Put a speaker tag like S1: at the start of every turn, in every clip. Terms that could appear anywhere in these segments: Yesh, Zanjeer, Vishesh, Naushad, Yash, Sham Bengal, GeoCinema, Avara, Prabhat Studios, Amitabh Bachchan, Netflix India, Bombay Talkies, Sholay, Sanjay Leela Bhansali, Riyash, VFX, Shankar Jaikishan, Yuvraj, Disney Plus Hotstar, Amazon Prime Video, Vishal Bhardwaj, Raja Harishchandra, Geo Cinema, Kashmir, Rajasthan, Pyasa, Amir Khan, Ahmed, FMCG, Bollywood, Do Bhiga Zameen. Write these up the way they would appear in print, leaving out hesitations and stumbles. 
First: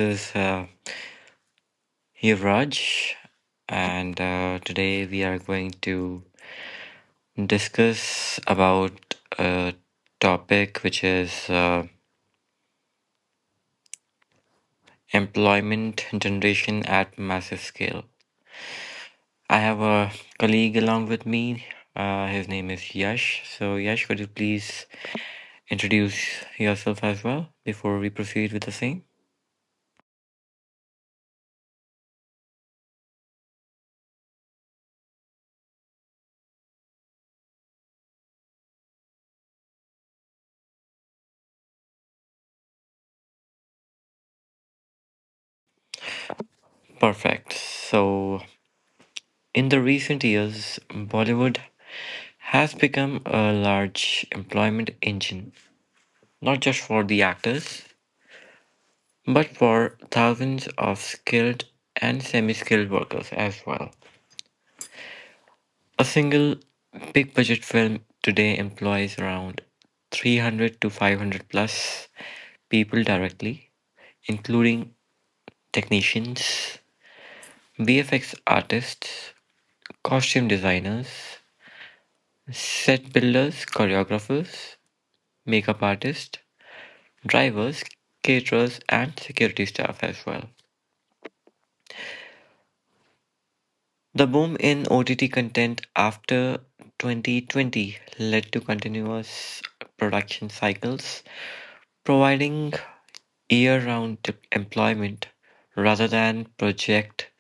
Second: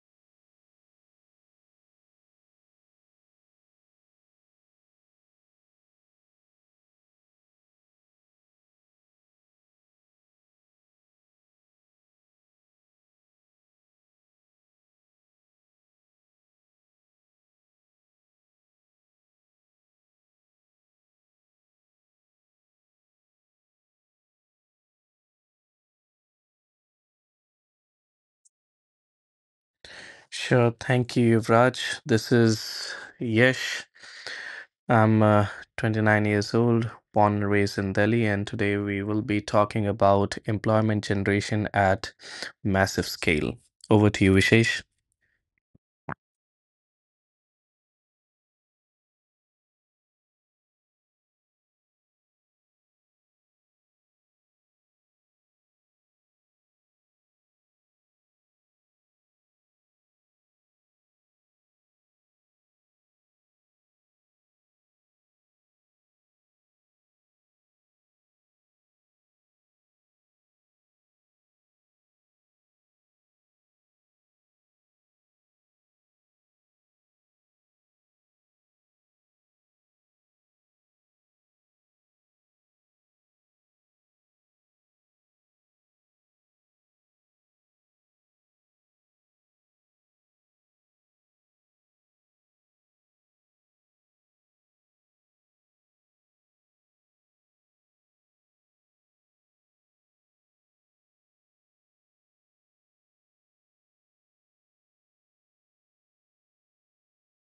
S1: is Yuvraj, and today we are going to discuss about a topic which is employment generation at massive scale. I have a colleague along with me. His name is Yash. So, Yash, could you please introduce yourself as well before we proceed with the same?
S2: Sure. Thank you, Yuvraj. This is Yesh. I'm 29 years old, born and raised in Delhi, and today we will be talking about employment generation at massive scale. Over to you, Vishesh.
S1: Perfect. So, in the recent years, Bollywood has become a large employment engine, not just for the actors, but for thousands of skilled and semi skilled workers as well. A single big budget film today employs around 300 to 500 plus people directly, including technicians, VFX artists, costume designers, set builders, choreographers, makeup artists, drivers, caterers, and security staff as well. The boom in OTT content after 2020 led to continuous production cycles, providing year round employment rather than project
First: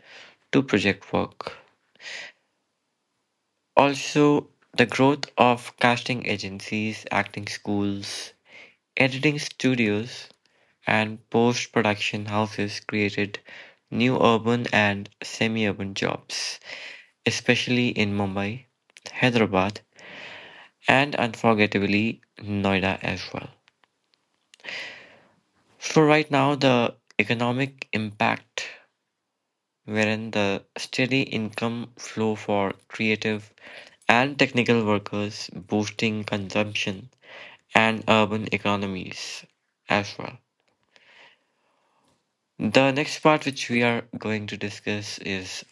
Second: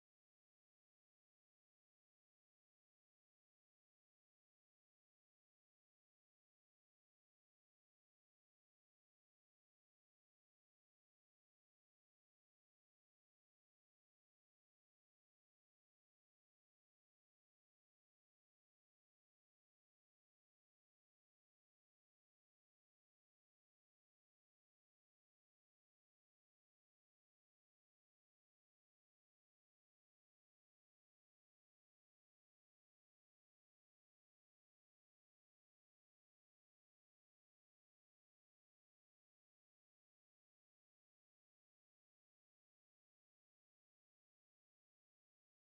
S1: to project work. Also, the growth of casting agencies, acting schools, editing studios, and post production houses created new urban and semi urban jobs, especially in Mumbai, Hyderabad, and unforgettably Noida as well. So, right now, the economic impact wherein the steady income flow for creative and technical workers boosting consumption and urban economies as well. The next part, which we are going to discuss, is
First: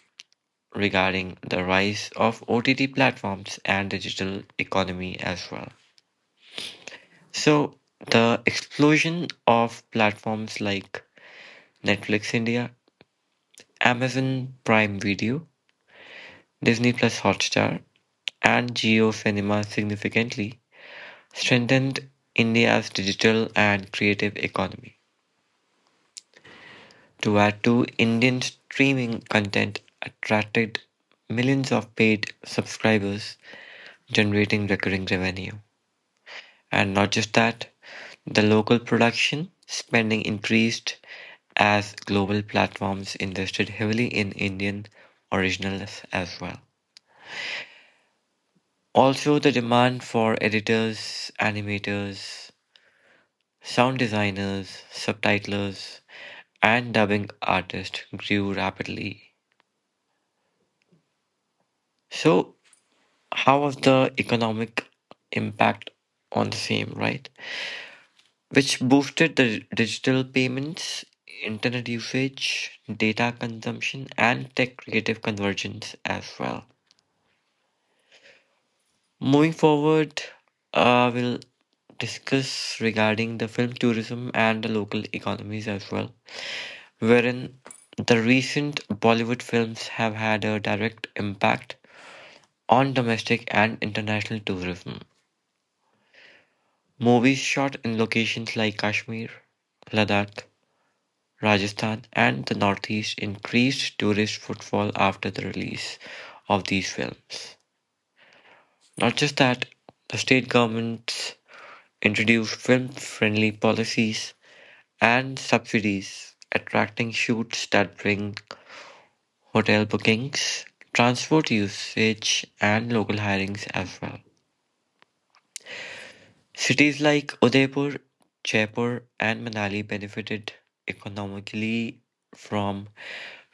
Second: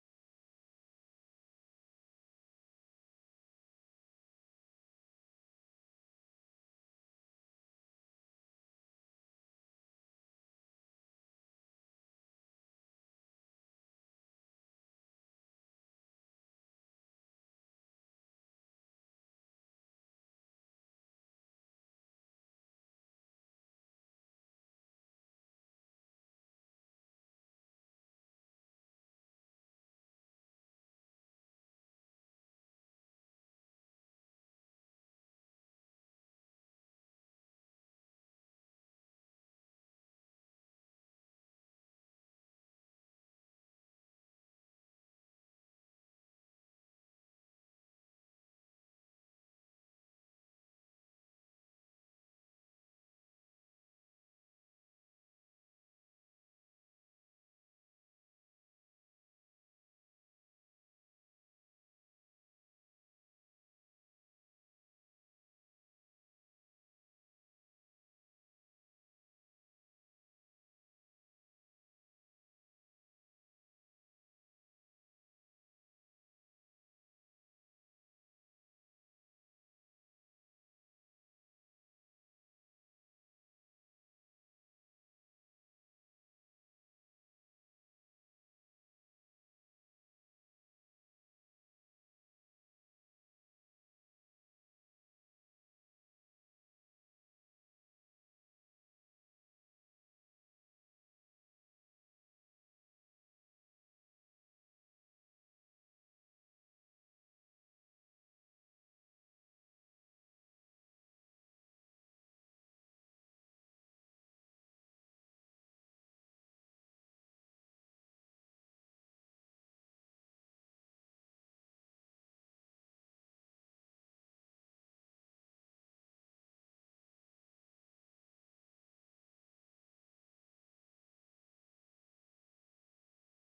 S1: regarding the rise of OTT platforms and digital economy as well. So, the explosion of platforms like Netflix India, Amazon Prime Video, Disney Plus Hotstar, and Geo Cinema significantly strengthened India's digital and creative economy. To add to Indian streaming content attracted millions of paid subscribers, generating recurring revenue. And not just that, the local production spending increased as global platforms invested heavily in Indian originals as well. Also, the demand for editors, animators, sound designers, subtitlers, and dubbing artists grew rapidly. So, how was the economic impact on the same, right? Which boosted the digital payments, internet usage, data consumption, and tech creative convergence as well. Moving forward, we'll discuss regarding the film tourism and the local economies as well, wherein the recent Bollywood films have had a direct impact on domestic and international tourism. Movies shot in locations like Kashmir, Ladakh, Rajasthan and the Northeast increased tourist footfall after the release of these films. Not just that, the state governments introduced film-friendly policies and subsidies, attracting shoots that bring hotel bookings, transport usage, and local hirings as well. Cities like Udaipur, Jaipur, and Manali benefited economically from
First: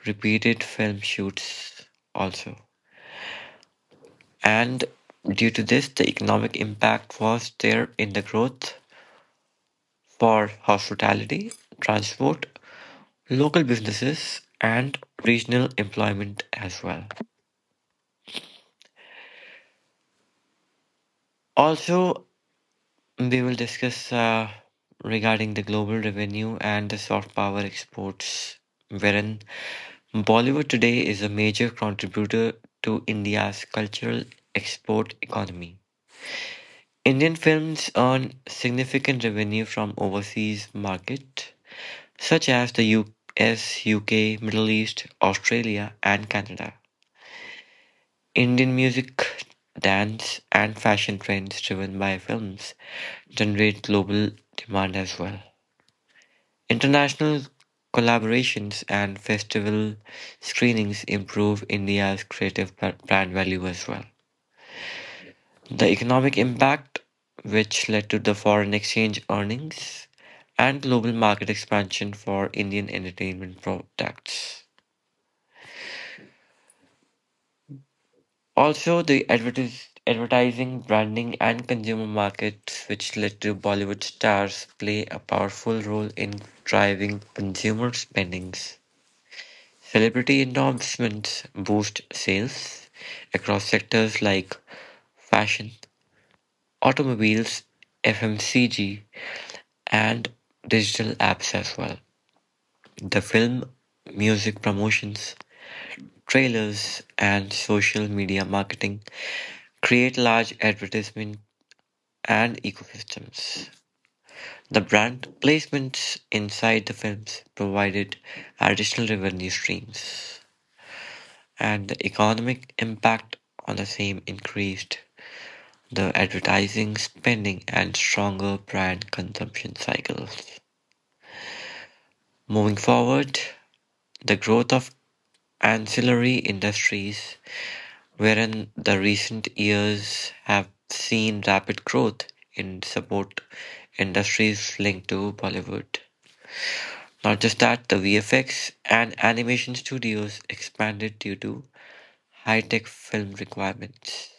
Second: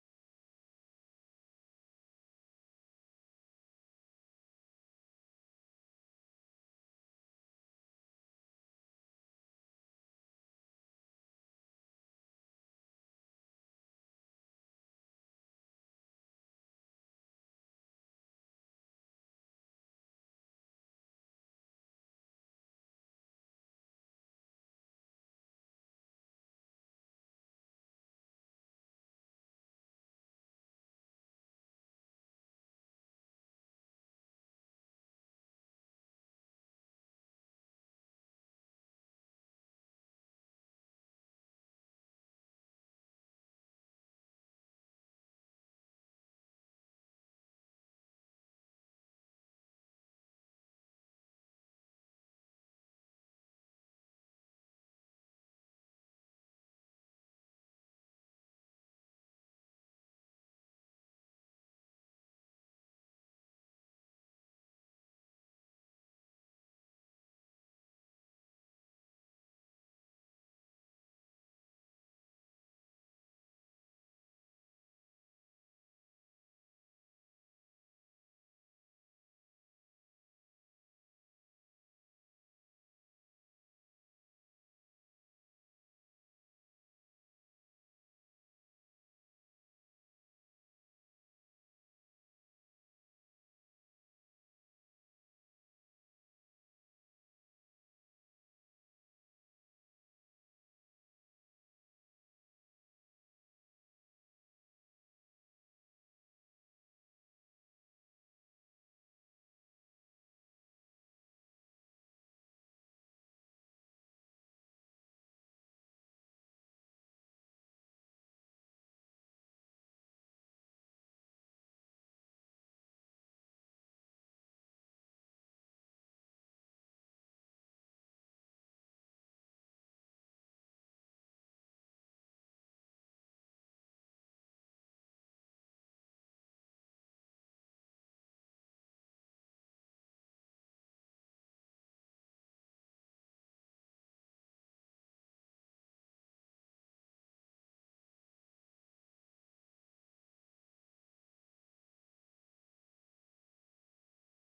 S1: repeated film shoots also. And due to this, the economic impact was there in the growth for hospitality, transport, local businesses, and regional employment as well. Also, we will discuss regarding the global revenue and the soft power exports, wherein Bollywood today is a major contributor to India's cultural export economy. Indian films earn significant revenue from overseas markets such as the US, UK, Middle East, Australia, and Canada. Indian music, dance, and fashion trends driven by films generate global demand as well. International collaborations and festival screenings improve India's creative brand value as well. The economic impact, which led to the foreign exchange earnings and global market expansion for Indian entertainment products. Also, the advertising, branding, and consumer markets, which led to Bollywood stars play a powerful role in driving consumer spendings. Celebrity endorsements boost sales across sectors like fashion, automobiles, FMCG, and digital apps as well. The film, music promotions, trailers, and social media marketing create large advertisement and ecosystems. The brand placements inside the films provided additional revenue streams, and the economic impact on the same increased the advertising spending and stronger brand consumption cycles. Moving forward, the growth of ancillary industries, wherein the recent years have seen rapid growth in support industries linked to Bollywood. Not just that, the VFX and animation studios expanded due to high tech film requirements.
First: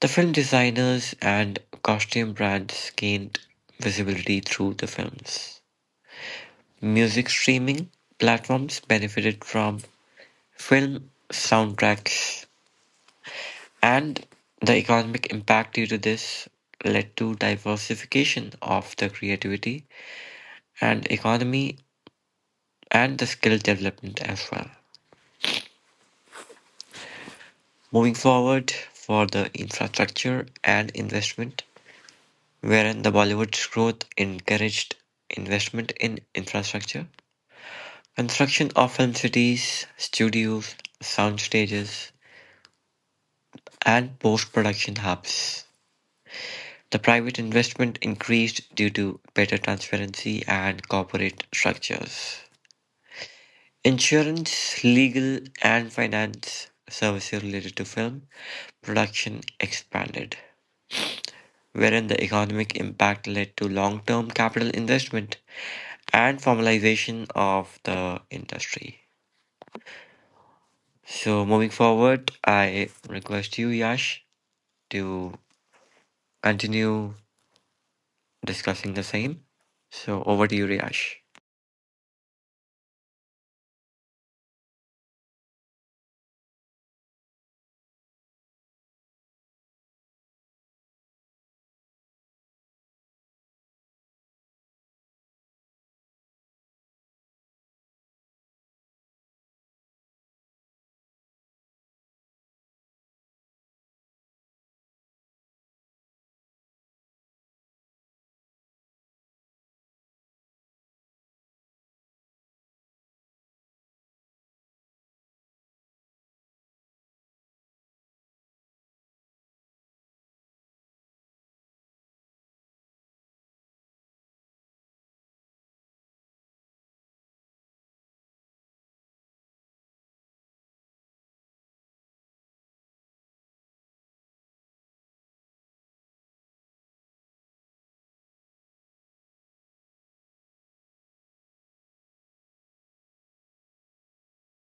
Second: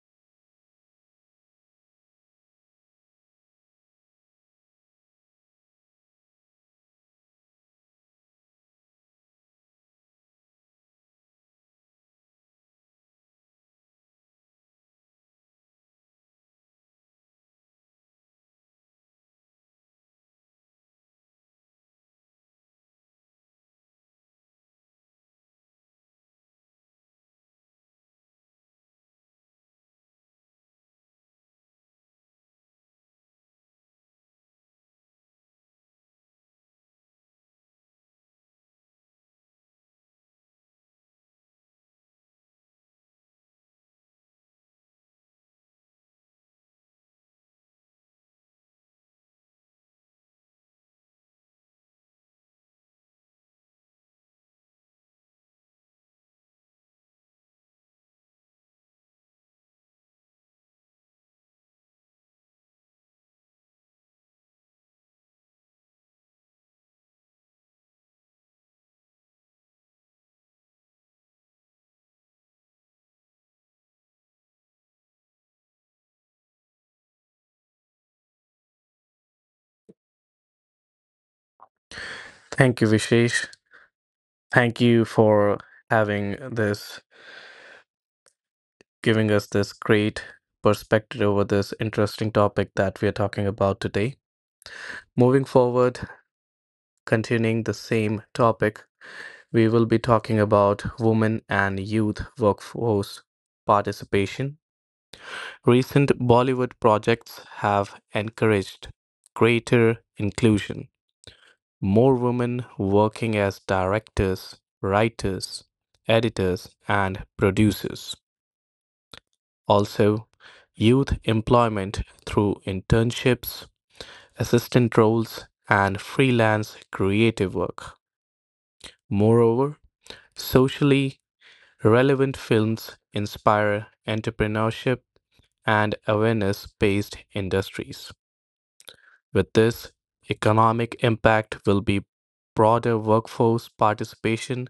S1: The film designers and costume brands gained visibility through the films. Music streaming platforms benefited from film soundtracks, and the economic impact due to this led to diversification of the creativity and economy and the skill development as well. Moving forward for the infrastructure and investment, wherein the Bollywood's growth encouraged investment in infrastructure construction often cities, studios, sound stages, and post-production hubs; the private investment increased due to better transparency and corporate structures. Insurance, legal, and finance services related to film production expanded, wherein the economic impact led to long-term capital investment and formalization of the industry. So, moving forward, I request you, Yash, to continue discussing the same. So over to you, Riyash.
S2: Thank you, Vishesh. Thank you for having this, giving us this great perspective over this interesting topic that we are talking about today. Moving forward, continuing the same topic, we will be talking about women and youth workforce participation. Recent Bollywood projects have encouraged greater inclusion, more women working as directors, writers, editors, and producers. Also, youth employment through internships, assistant roles, and freelance creative work. Moreover, socially relevant films inspire entrepreneurship and awareness based industries. With this, economic impact will be broader workforce participation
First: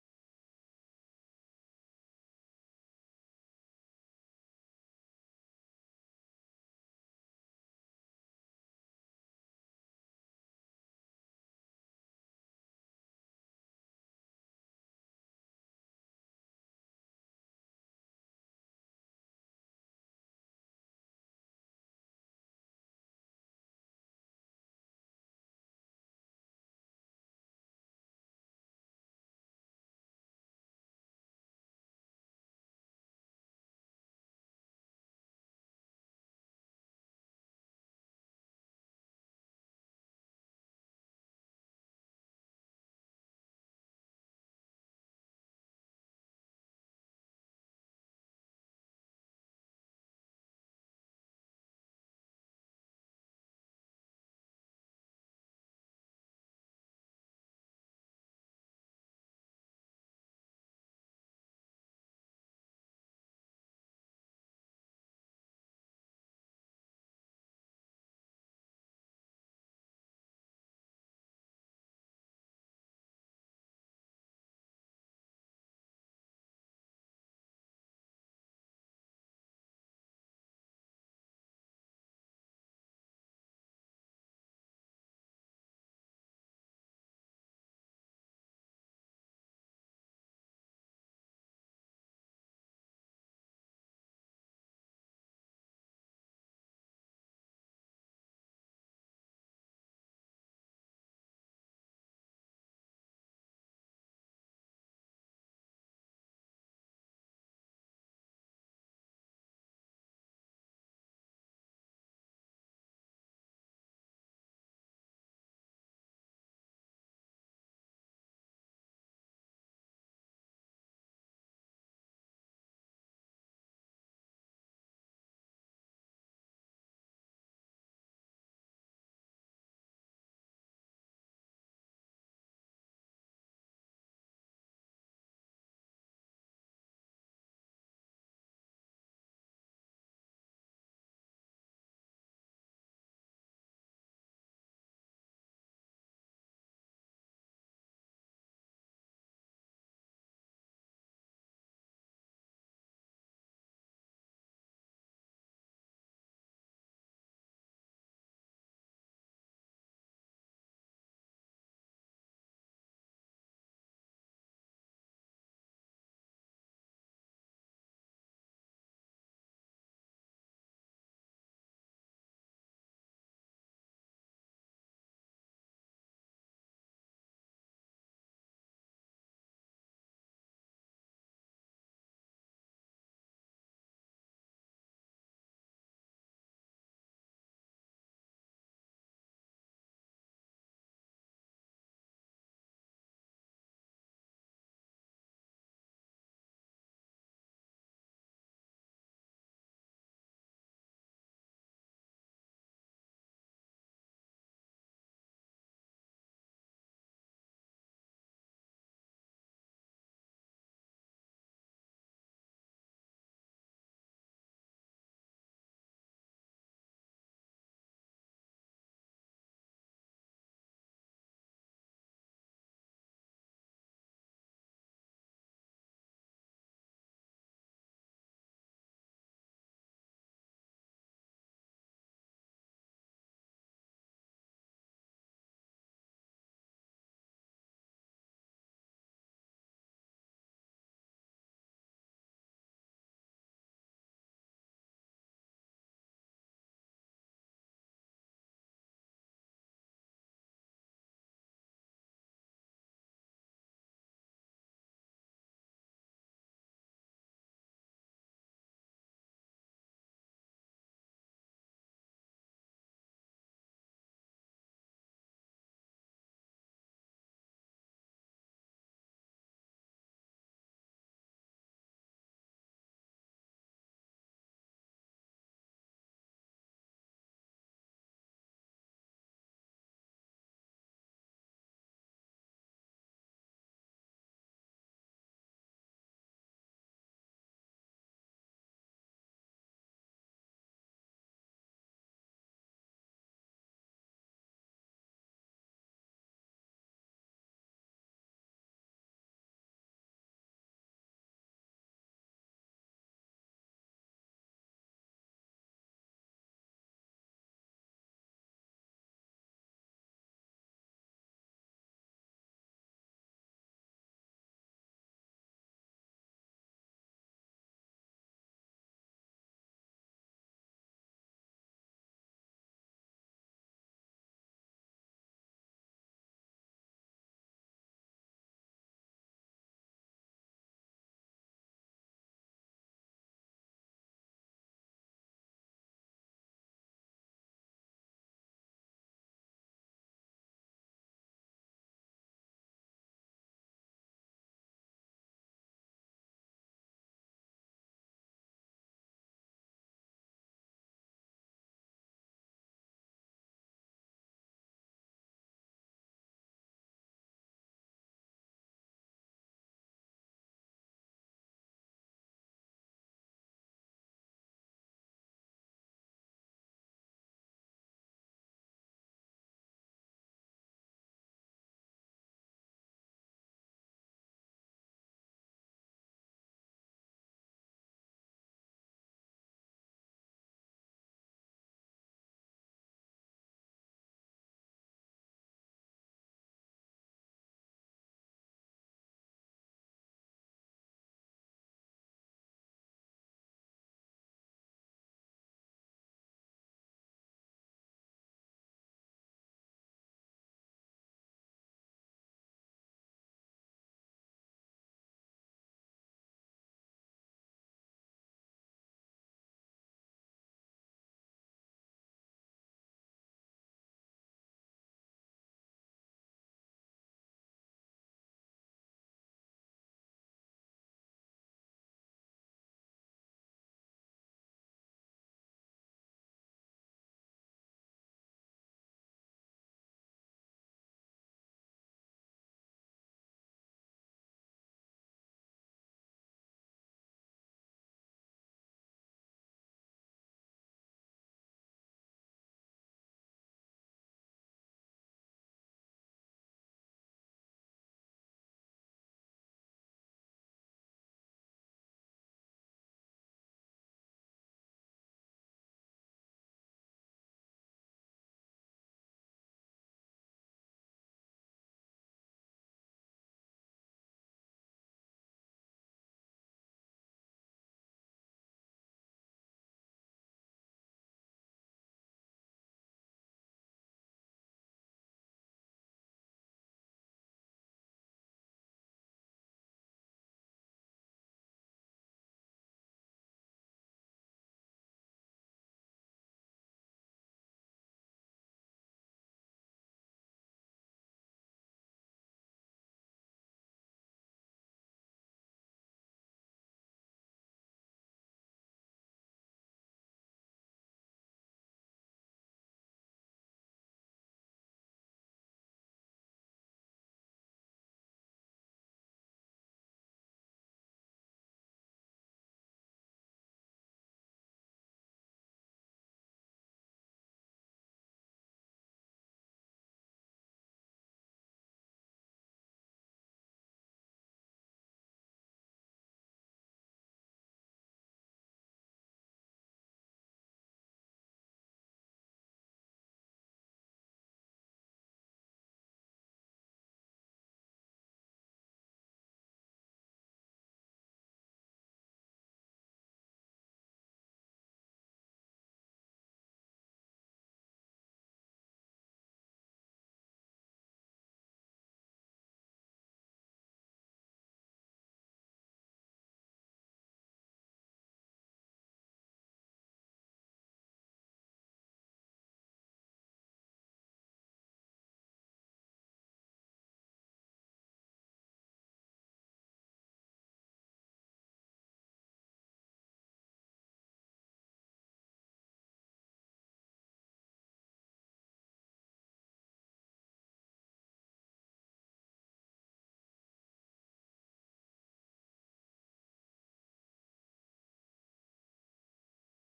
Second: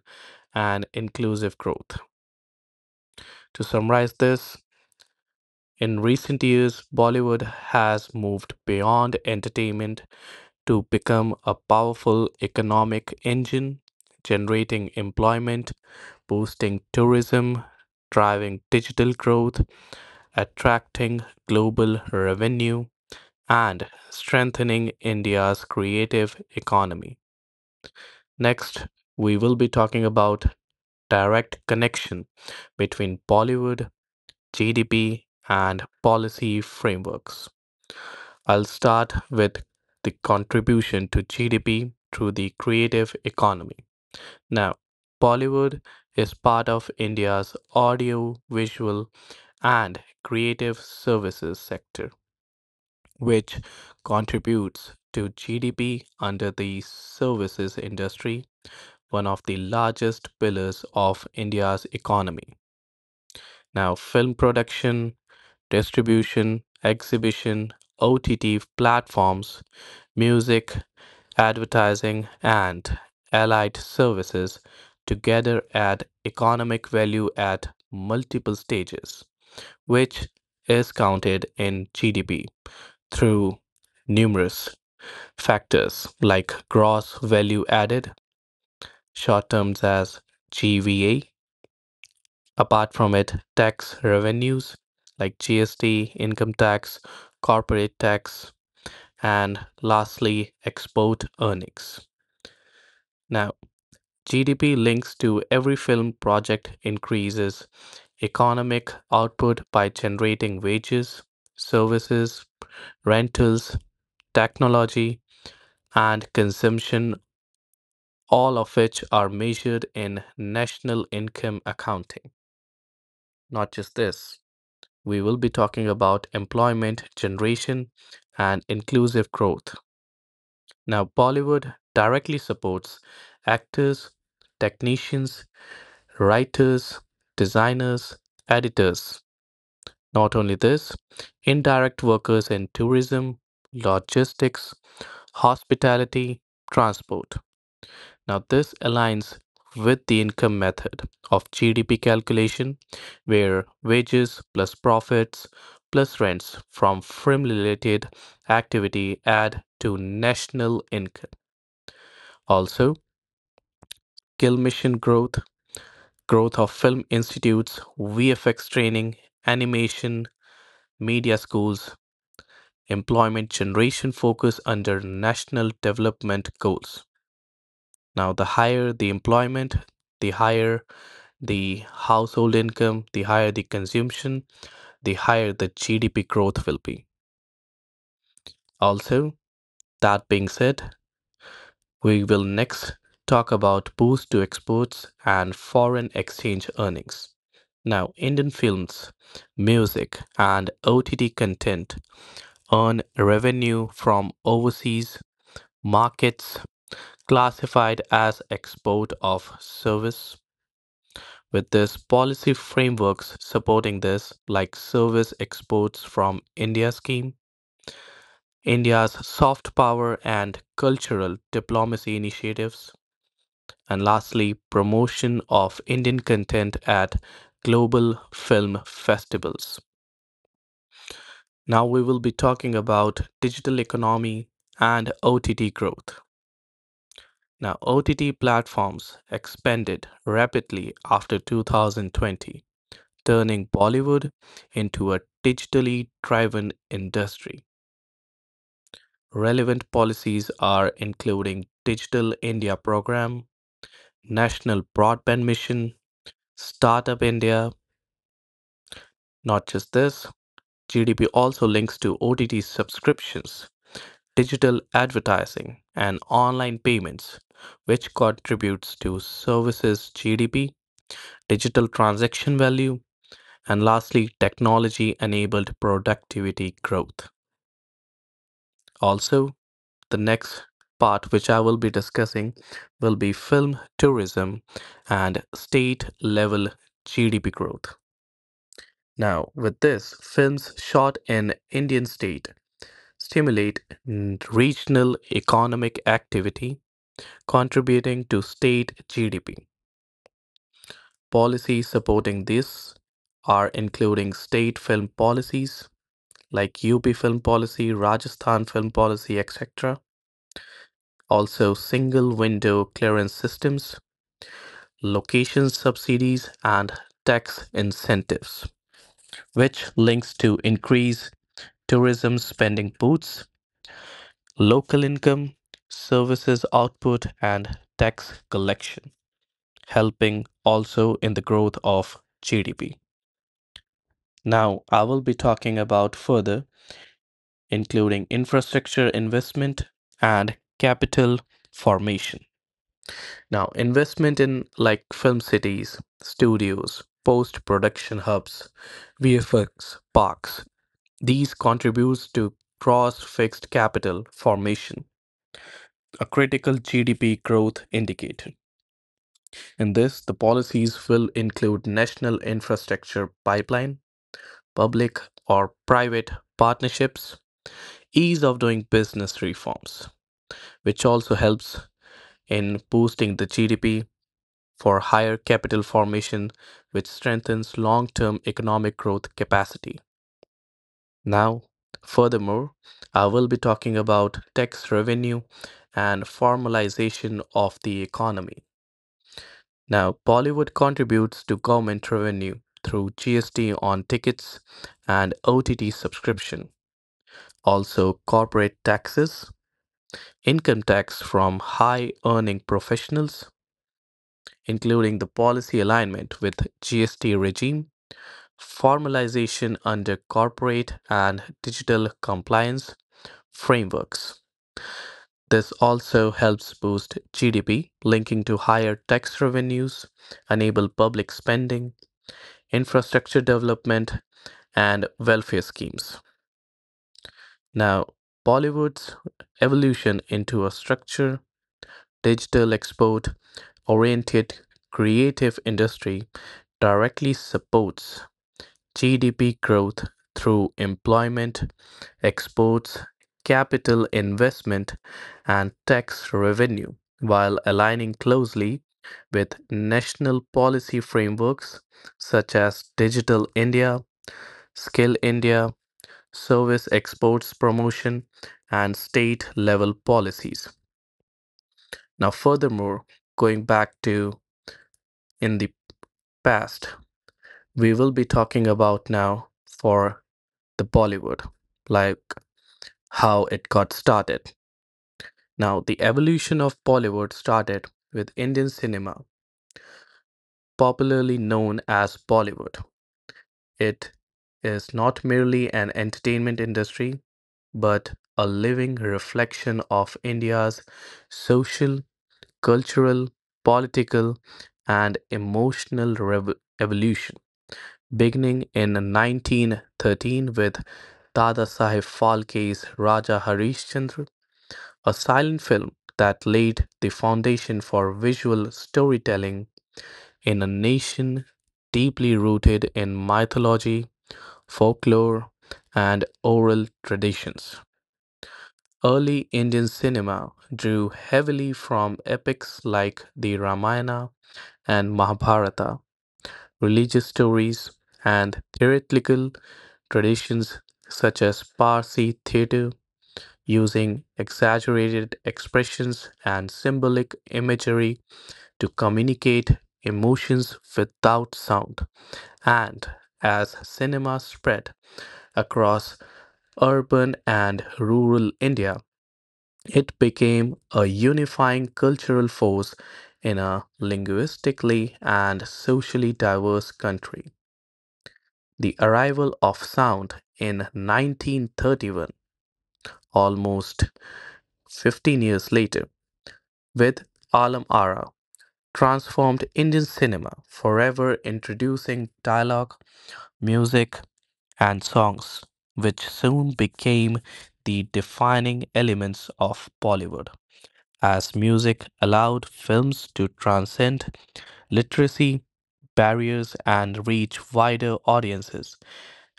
S2: and inclusive growth. To summarize this, in recent years, Bollywood has moved beyond entertainment to become a powerful economic engine, generating employment, boosting tourism, driving digital growth, attracting global revenue, and strengthening India's creative economy. Next, we will be talking about direct connection between Bollywood, GDP, and policy frameworks. I'll start with the contribution to GDP through the creative economy. Now, Bollywood is part of India's audio, visual, and creative services sector which contributes to GDP under the services industry, one of the largest pillars of India's economy. Now, film production, distribution, exhibition, OTT platforms, music, advertising, and allied services together add economic value at multiple stages, which is counted in GDP through numerous factors like gross value added, short terms as GVA. Apart from it, tax revenues like GST, income tax, corporate tax, and lastly, export earnings. Now, GDP links to every film project increases economic output by generating wages, services, rentals, technology, and consumption all of which are measured in national income accounting. Not just this, we will be talking about employment generation and inclusive growth. Now, Bollywood directly supports actors, technicians, writers, designers, editors. Not only this, indirect workers in tourism, logistics, hospitality, transport. Now, this aligns with the income method of GDP calculation, where wages plus profits plus rents from firm related activity add to national income. Also, Gill Mission growth, growth of film institutes, VFX training, animation, media schools, employment generation focus under national development goals. Now, the higher the employment, the higher the household income, the higher the consumption, the higher the GDP growth will be. Also, that being said, we will next talk about boost to exports and foreign exchange earnings. Now, Indian films, music, and OTT content earn revenue from overseas markets classified as export of service. With this policy frameworks supporting this, like service exports from India scheme, India's soft power and cultural diplomacy initiatives, and lastly, promotion of Indian content at global film festivals. Now we will be talking about digital economy and OTT growth. Now, OTT platforms expanded rapidly after 2020 turning Bollywood into a digitally driven industry. Relevant policies are including Digital India Program, National Broadband Mission, Startup India. Not just this, GDP also links to OTT subscriptions, digital advertising, and online payments, which contributes to services GDP, digital transaction value, and lastly, technology enabled productivity growth. Also, the next part, which I will be discussing, will be film tourism and state level GDP growth. Now, with this, films shot in Indian state stimulate regional economic activity, contributing to state GDP. Policies supporting this are including state film policies like UP film policy, Rajasthan film policy, etc. Also, single window clearance systems, location subsidies, and tax incentives, which links to increase tourism spending boosts, local income, services output, and tax collection, helping also in the growth of GDP. Now, I will be talking about further, including infrastructure investment and capital formation. Now, investment in like film cities, studios, post-production hubs, VFX, parks, these contributes to cross-fixed capital formation, a critical GDP growth indicator. In this, the policies will include national infrastructure pipeline, public or private partnerships, ease of doing business reforms, which also helps in boosting the GDP for higher capital formation, which strengthens long term economic growth capacity. Now, furthermore, I will be talking about tax revenue and formalization of the economy. Now, Bollywood contributes to government revenue through GST on tickets and OTT subscription, also corporate taxes, income tax from high earning professionals, including the policy alignment with GST regime formalization under corporate and digital compliance frameworks. This also helps boost GDP, linking to higher tax revenues, enable public spending, infrastructure development, and welfare schemes. Now, Bollywood's evolution into a structure, digital export oriented creative industry directly supports GDP growth through employment, exports, capital investment, and tax revenue, while aligning closely with national policy frameworks such as Digital India, Skill India, Service Exports Promotion, and state level policies. Now, furthermore, going back to in the past, we will be talking about now for the Bollywood, like how it got started. Now, the evolution of Bollywood started with Indian cinema, popularly known as Bollywood. It is not merely an entertainment industry, but a living reflection of India's social, cultural, political, and emotional evolution, beginning in 1913 with Dada Sahib Phalke's Raja Harishchandra, a silent film that laid the foundation for visual storytelling in a nation deeply rooted in mythology, folklore, and oral traditions. Early Indian cinema drew heavily from epics like the Ramayana and Mahabharata, religious stories, and theatrical traditions such as Parsi theater, using exaggerated expressions and symbolic imagery to communicate emotions without sound. And as cinema spread across urban and rural India, it became a unifying cultural force in a linguistically and socially diverse country. The arrival of sound in 1931, almost 15 years later, with Alam Ara transformed Indian cinema, forever introducing dialogue, music, and songs, which soon became the defining elements of Bollywood. As music allowed films to transcend literacy barriers and reach wider audiences,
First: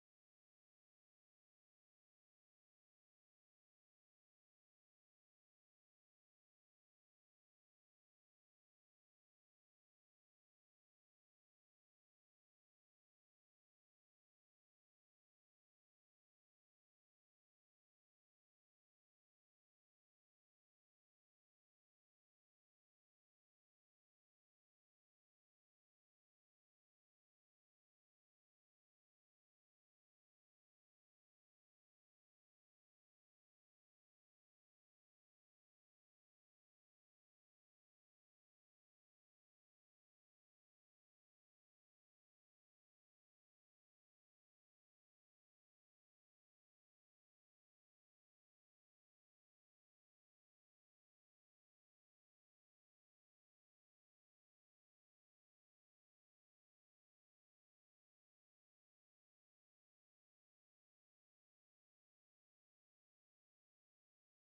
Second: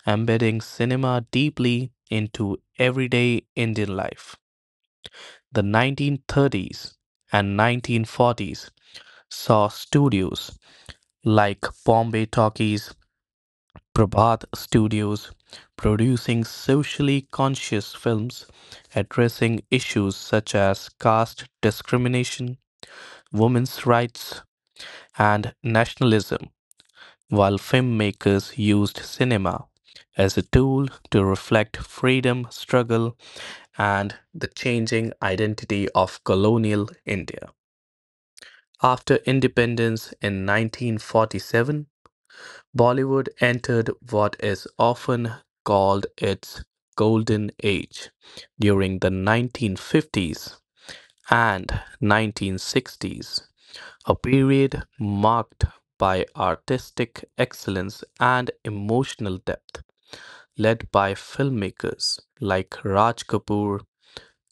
S2: embedding cinema deeply into everyday Indian life. The 1930s and 1940s saw studios like Bombay Talkies, Prabhat Studios producing socially conscious films addressing issues such as caste discrimination, women's rights, and nationalism, while filmmakers used cinema as a tool to reflect freedom struggle and the changing identity of colonial India. After independence in 1947, Bollywood entered what is often called its golden age during the 1950s and 1960s, a period marked by artistic excellence and emotional depth, led by filmmakers like Raj Kapoor,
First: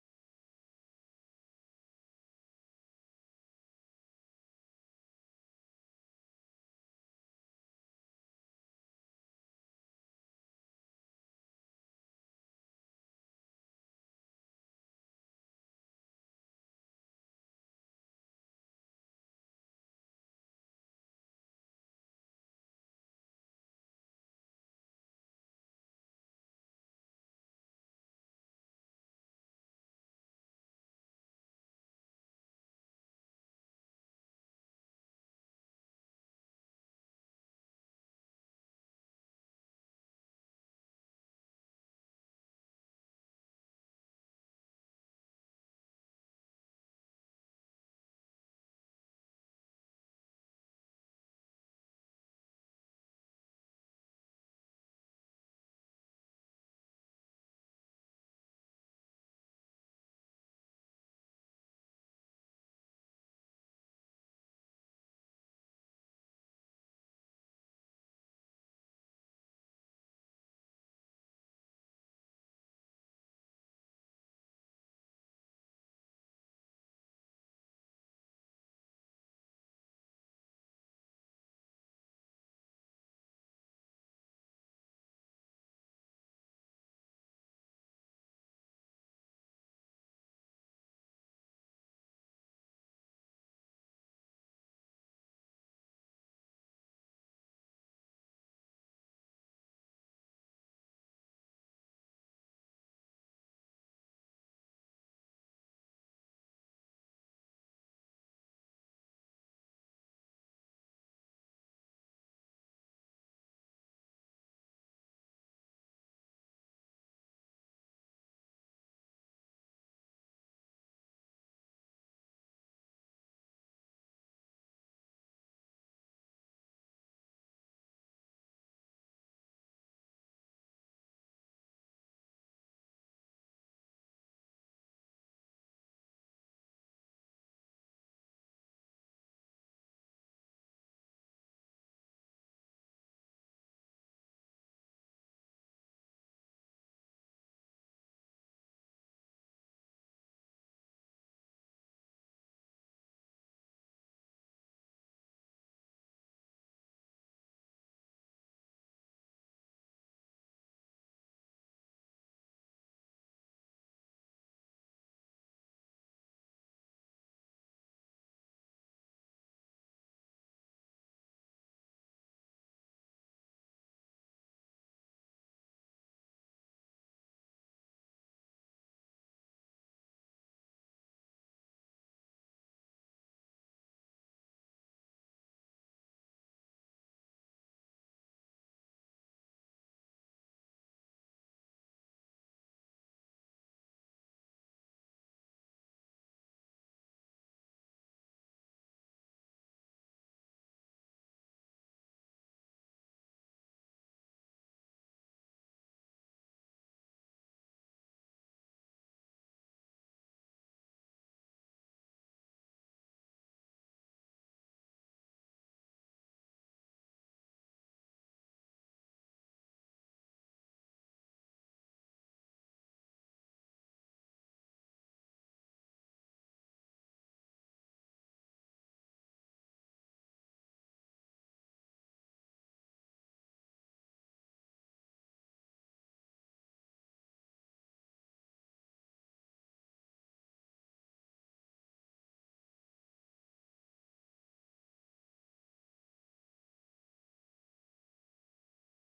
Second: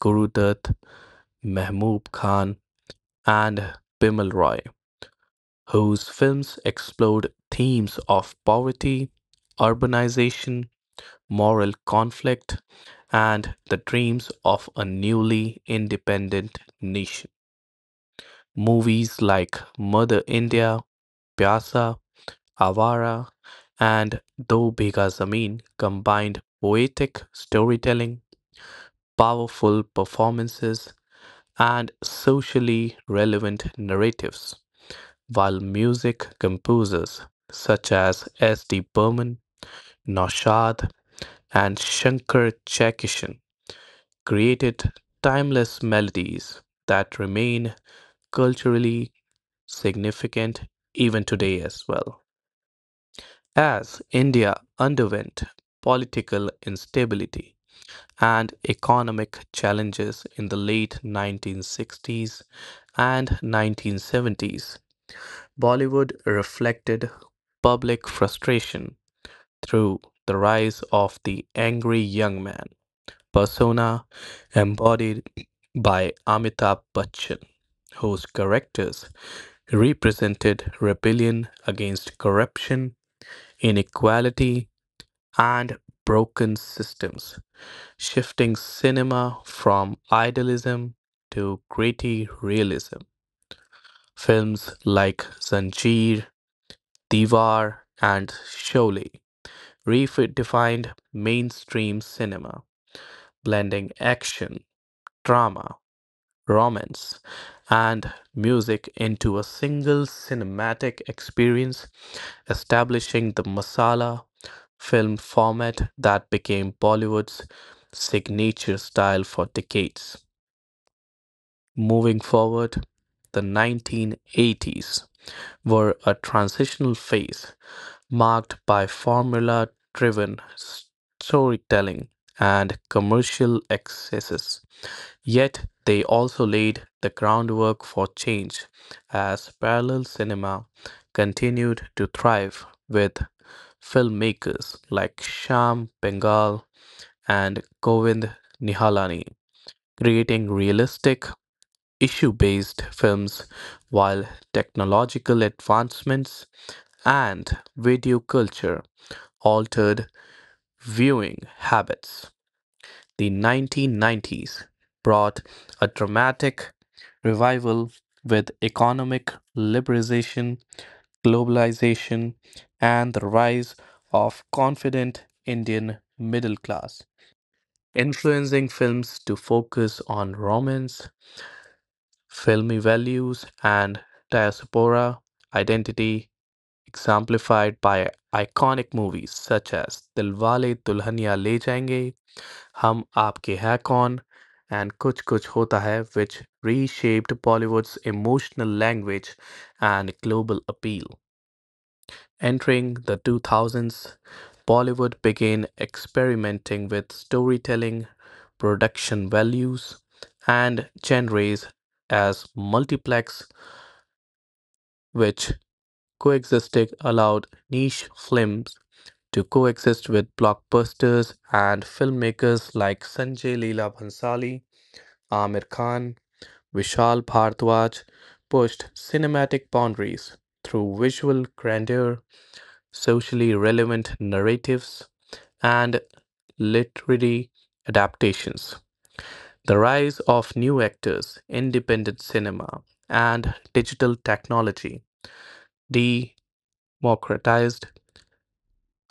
S2: Guru Dutt, Mahbub Khan, and Bimal Roy, whose films explored themes of poverty, urbanization, moral conflict, and the dreams of a newly independent nation. Movies like Mother India, Pyasa, Avara, and Do Bhiga Zameen combined poetic storytelling, powerful performances, and socially relevant narratives, while music composers such as S. D. Burman, Naushad, and Shankar Jaikishan created timeless melodies that remain culturally significant even today as well. As India underwent political instability and economic challenges in the late 1960s and 1970s, Bollywood reflected public frustration through the rise of the angry young man persona embodied by Amitabh Bachchan, whose characters represented rebellion against corruption, inequality, and broken systems, shifting cinema from idealism to gritty realism. Films like Zanjeer, Diwar, and Sholay redefined mainstream cinema, blending action, drama, romance, and music into a single cinematic experience, establishing the masala film format that became Bollywood's signature style for decades. Moving forward, the 1980s were a transitional phase marked by formula driven storytelling and commercial excesses. Yet they also laid the groundwork for change as parallel cinema continued to thrive with filmmakers like Sham Bengal and Govind Nihalani creating realistic issue-based films, while technological advancements and video culture altered viewing habits. The 1990s brought a dramatic revival with economic liberalization, globalization, and the rise of confident Indian middle class, influencing films to focus on romance, filmy values, and diaspora identity, exemplified by iconic movies such as Dilwale Dulhania Le Jayenge, हम आपके हैं कौन, and कुछ कुछ होता है, which reshaped Bollywood's emotional language and global appeal. Entering the 2000s, Bollywood began experimenting with storytelling, production values, and genres as multiplex, which coexisted allowed niche films to coexist with blockbusters, and filmmakers like Sanjay Leela Bhansali, Amir Khan, Vishal Bhardwaj pushed cinematic boundaries through visual grandeur, socially relevant narratives, and literary adaptations. The rise of new actors, independent cinema, and digital technology democratized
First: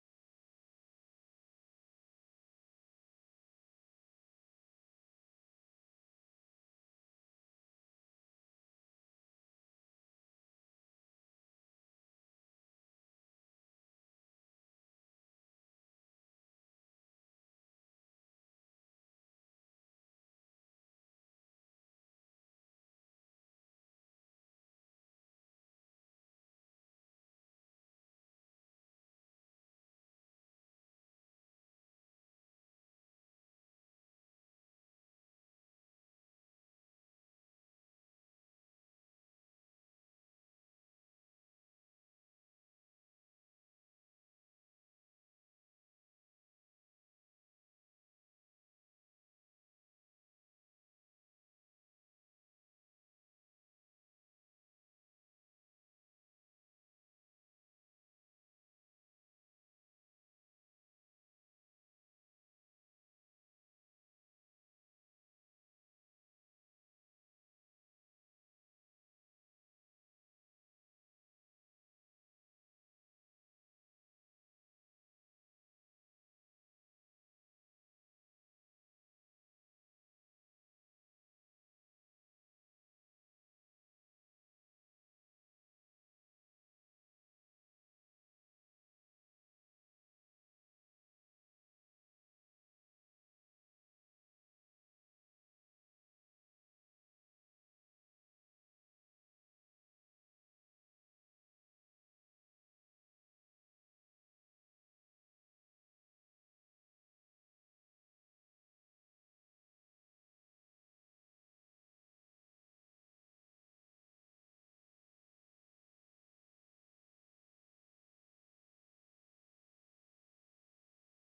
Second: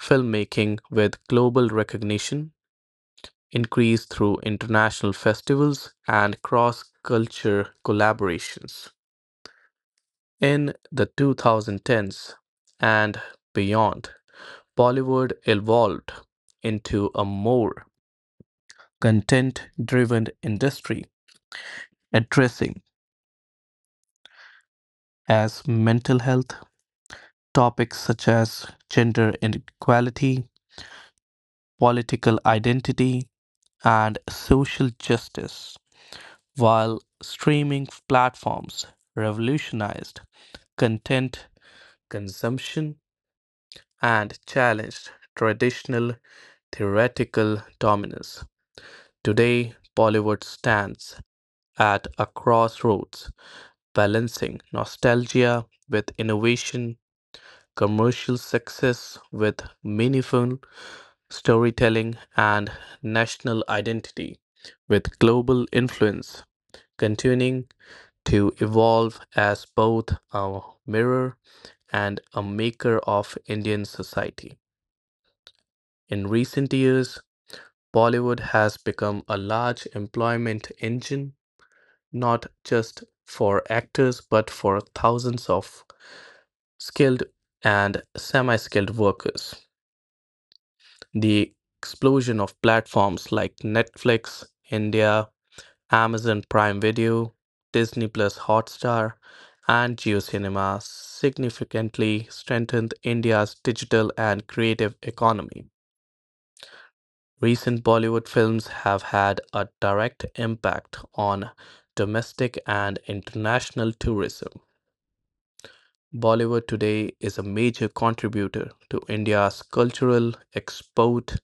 S2: filmmaking, with global recognition increased through international festivals and cross culture collaborations. In the 2010s and beyond, Bollywood evolved into a more content driven industry, addressing as mental health topics such as gender inequality, political identity, and social justice, while streaming platforms revolutionized content consumption and challenged traditional theoretical dominance. Today, Bollywood stands at a crossroads, balancing nostalgia with innovation, commercial success with meaningful storytelling, and national identity with global influence, continuing to evolve as both a mirror and a maker of Indian society. In recent years, Bollywood has become a large employment engine, not just for actors, but for thousands of skilled and semi skilled workers. The explosion of platforms like Netflix, India, Amazon Prime Video, Disney Plus Hotstar, and GeoCinema significantly strengthened India's digital and creative economy. Recent Bollywood films have had a direct impact on domestic and international tourism. Bollywood today is a major contributor to India's cultural export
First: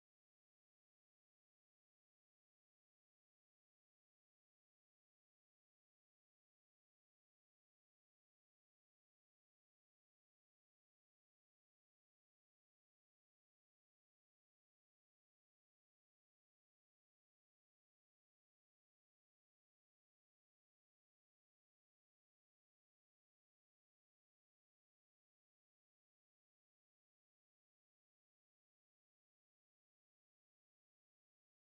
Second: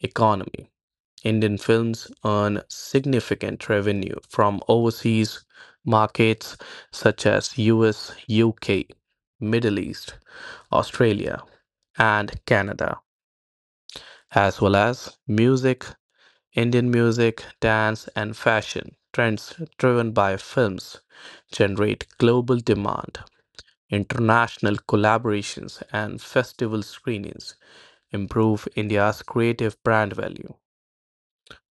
S2: economy. Indian films earn significant revenue from overseas markets such as US, UK, Middle East, Australia, and Canada, as well as music, Indian music, dance, and fashion trends driven by films generate global demand. International collaborations and festival screenings improve India's creative brand value.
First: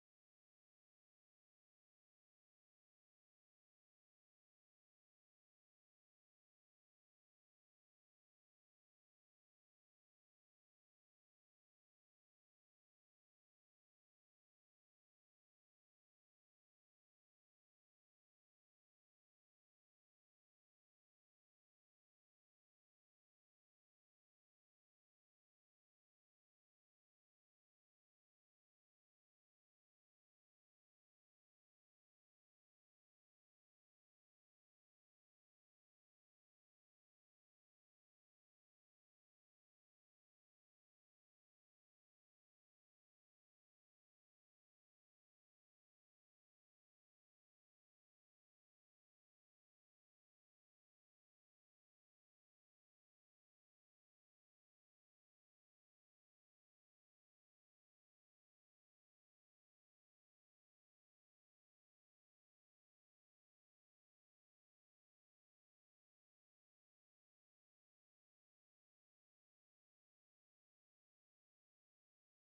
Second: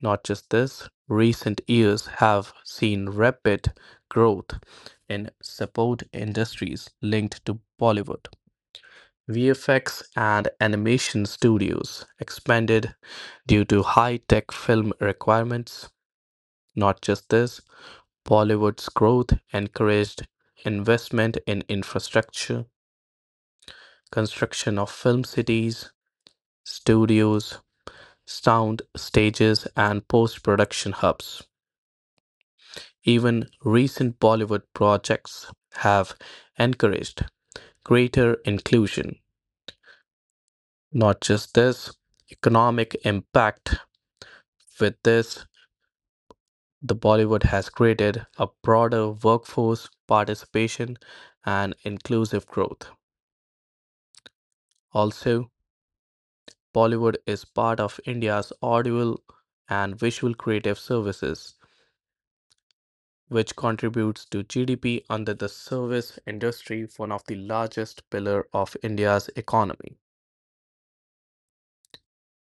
S2: Not just this, recent years have seen rapid growth in support industries linked to Bollywood. VFX and animation studios expanded due to high tech film requirements. Not just this, Bollywood's growth encouraged investment in infrastructure, construction of film cities, studios, sound stages, and post production hubs. Even recent Bollywood projects have encouraged greater inclusion. Not just this, economic impact. With this, the Bollywood has created a broader workforce participation and inclusive growth. Also, Bollywood is part of India's audiovisual and visual creative services, which contributes to GDP under the service industry, one of the largest pillar of India's economy.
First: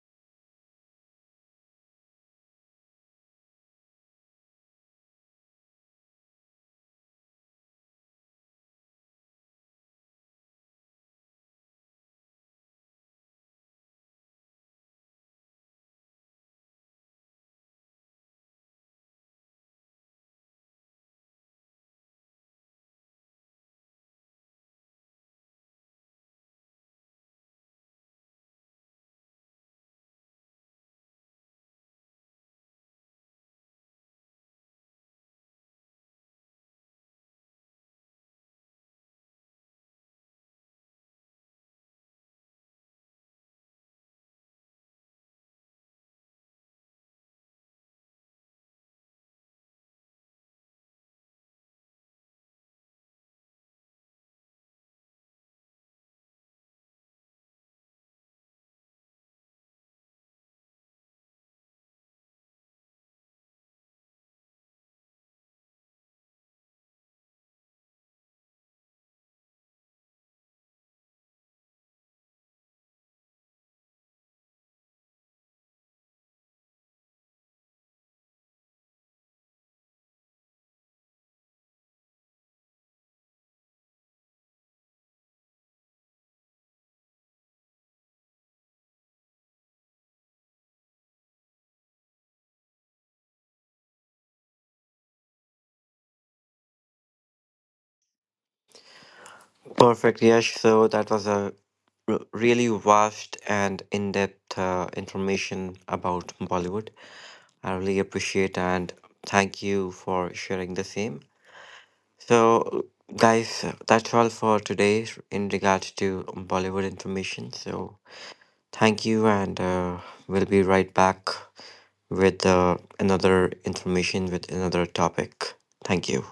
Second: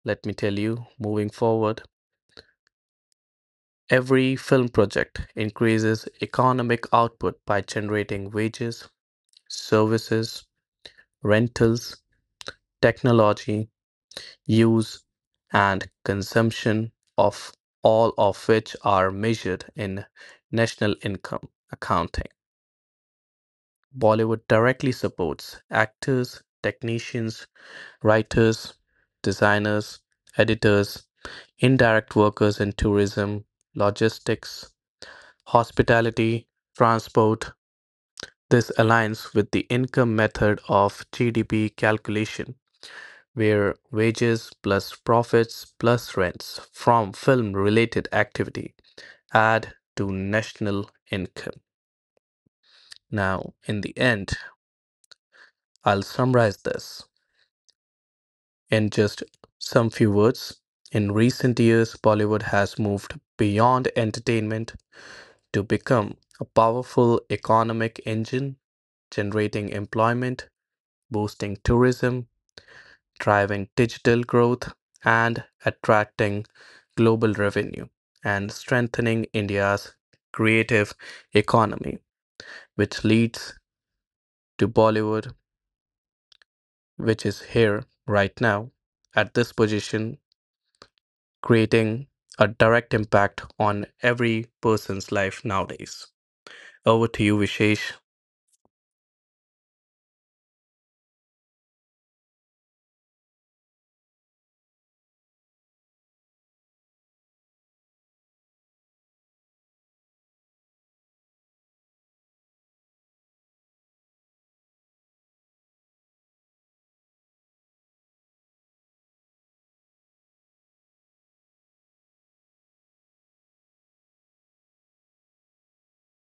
S2: Let me tell you, moving forward, every film project increases economic output by generating wages, services, rentals, technology, use, and consumption of all of which are measured in national income accounting. Bollywood directly supports actors, technicians, writers, designers, editors, indirect workers in tourism, logistics, hospitality, transport. This aligns with the income method of GDP calculation were wages plus profits plus rents from film related activity add to national income. Now, in the end, I'll summarize this in just some few words. In recent years, Bollywood has moved beyond entertainment to become a powerful economic engine, generating employment, boosting tourism, driving digital growth, and attracting global revenue, and strengthening India's creative economy, which leads to Bollywood, which is here right now at this position, creating a direct impact on every person's life nowadays. Over to you, Vishesh.
S1: Perfect, Yash. So that was a really vast and in-depth information about Bollywood. I really appreciate and thank you for sharing the same. So, guys, that's all for today in regards to Bollywood information. So thank you, and we'll be right back with another information with another topic. Thank you.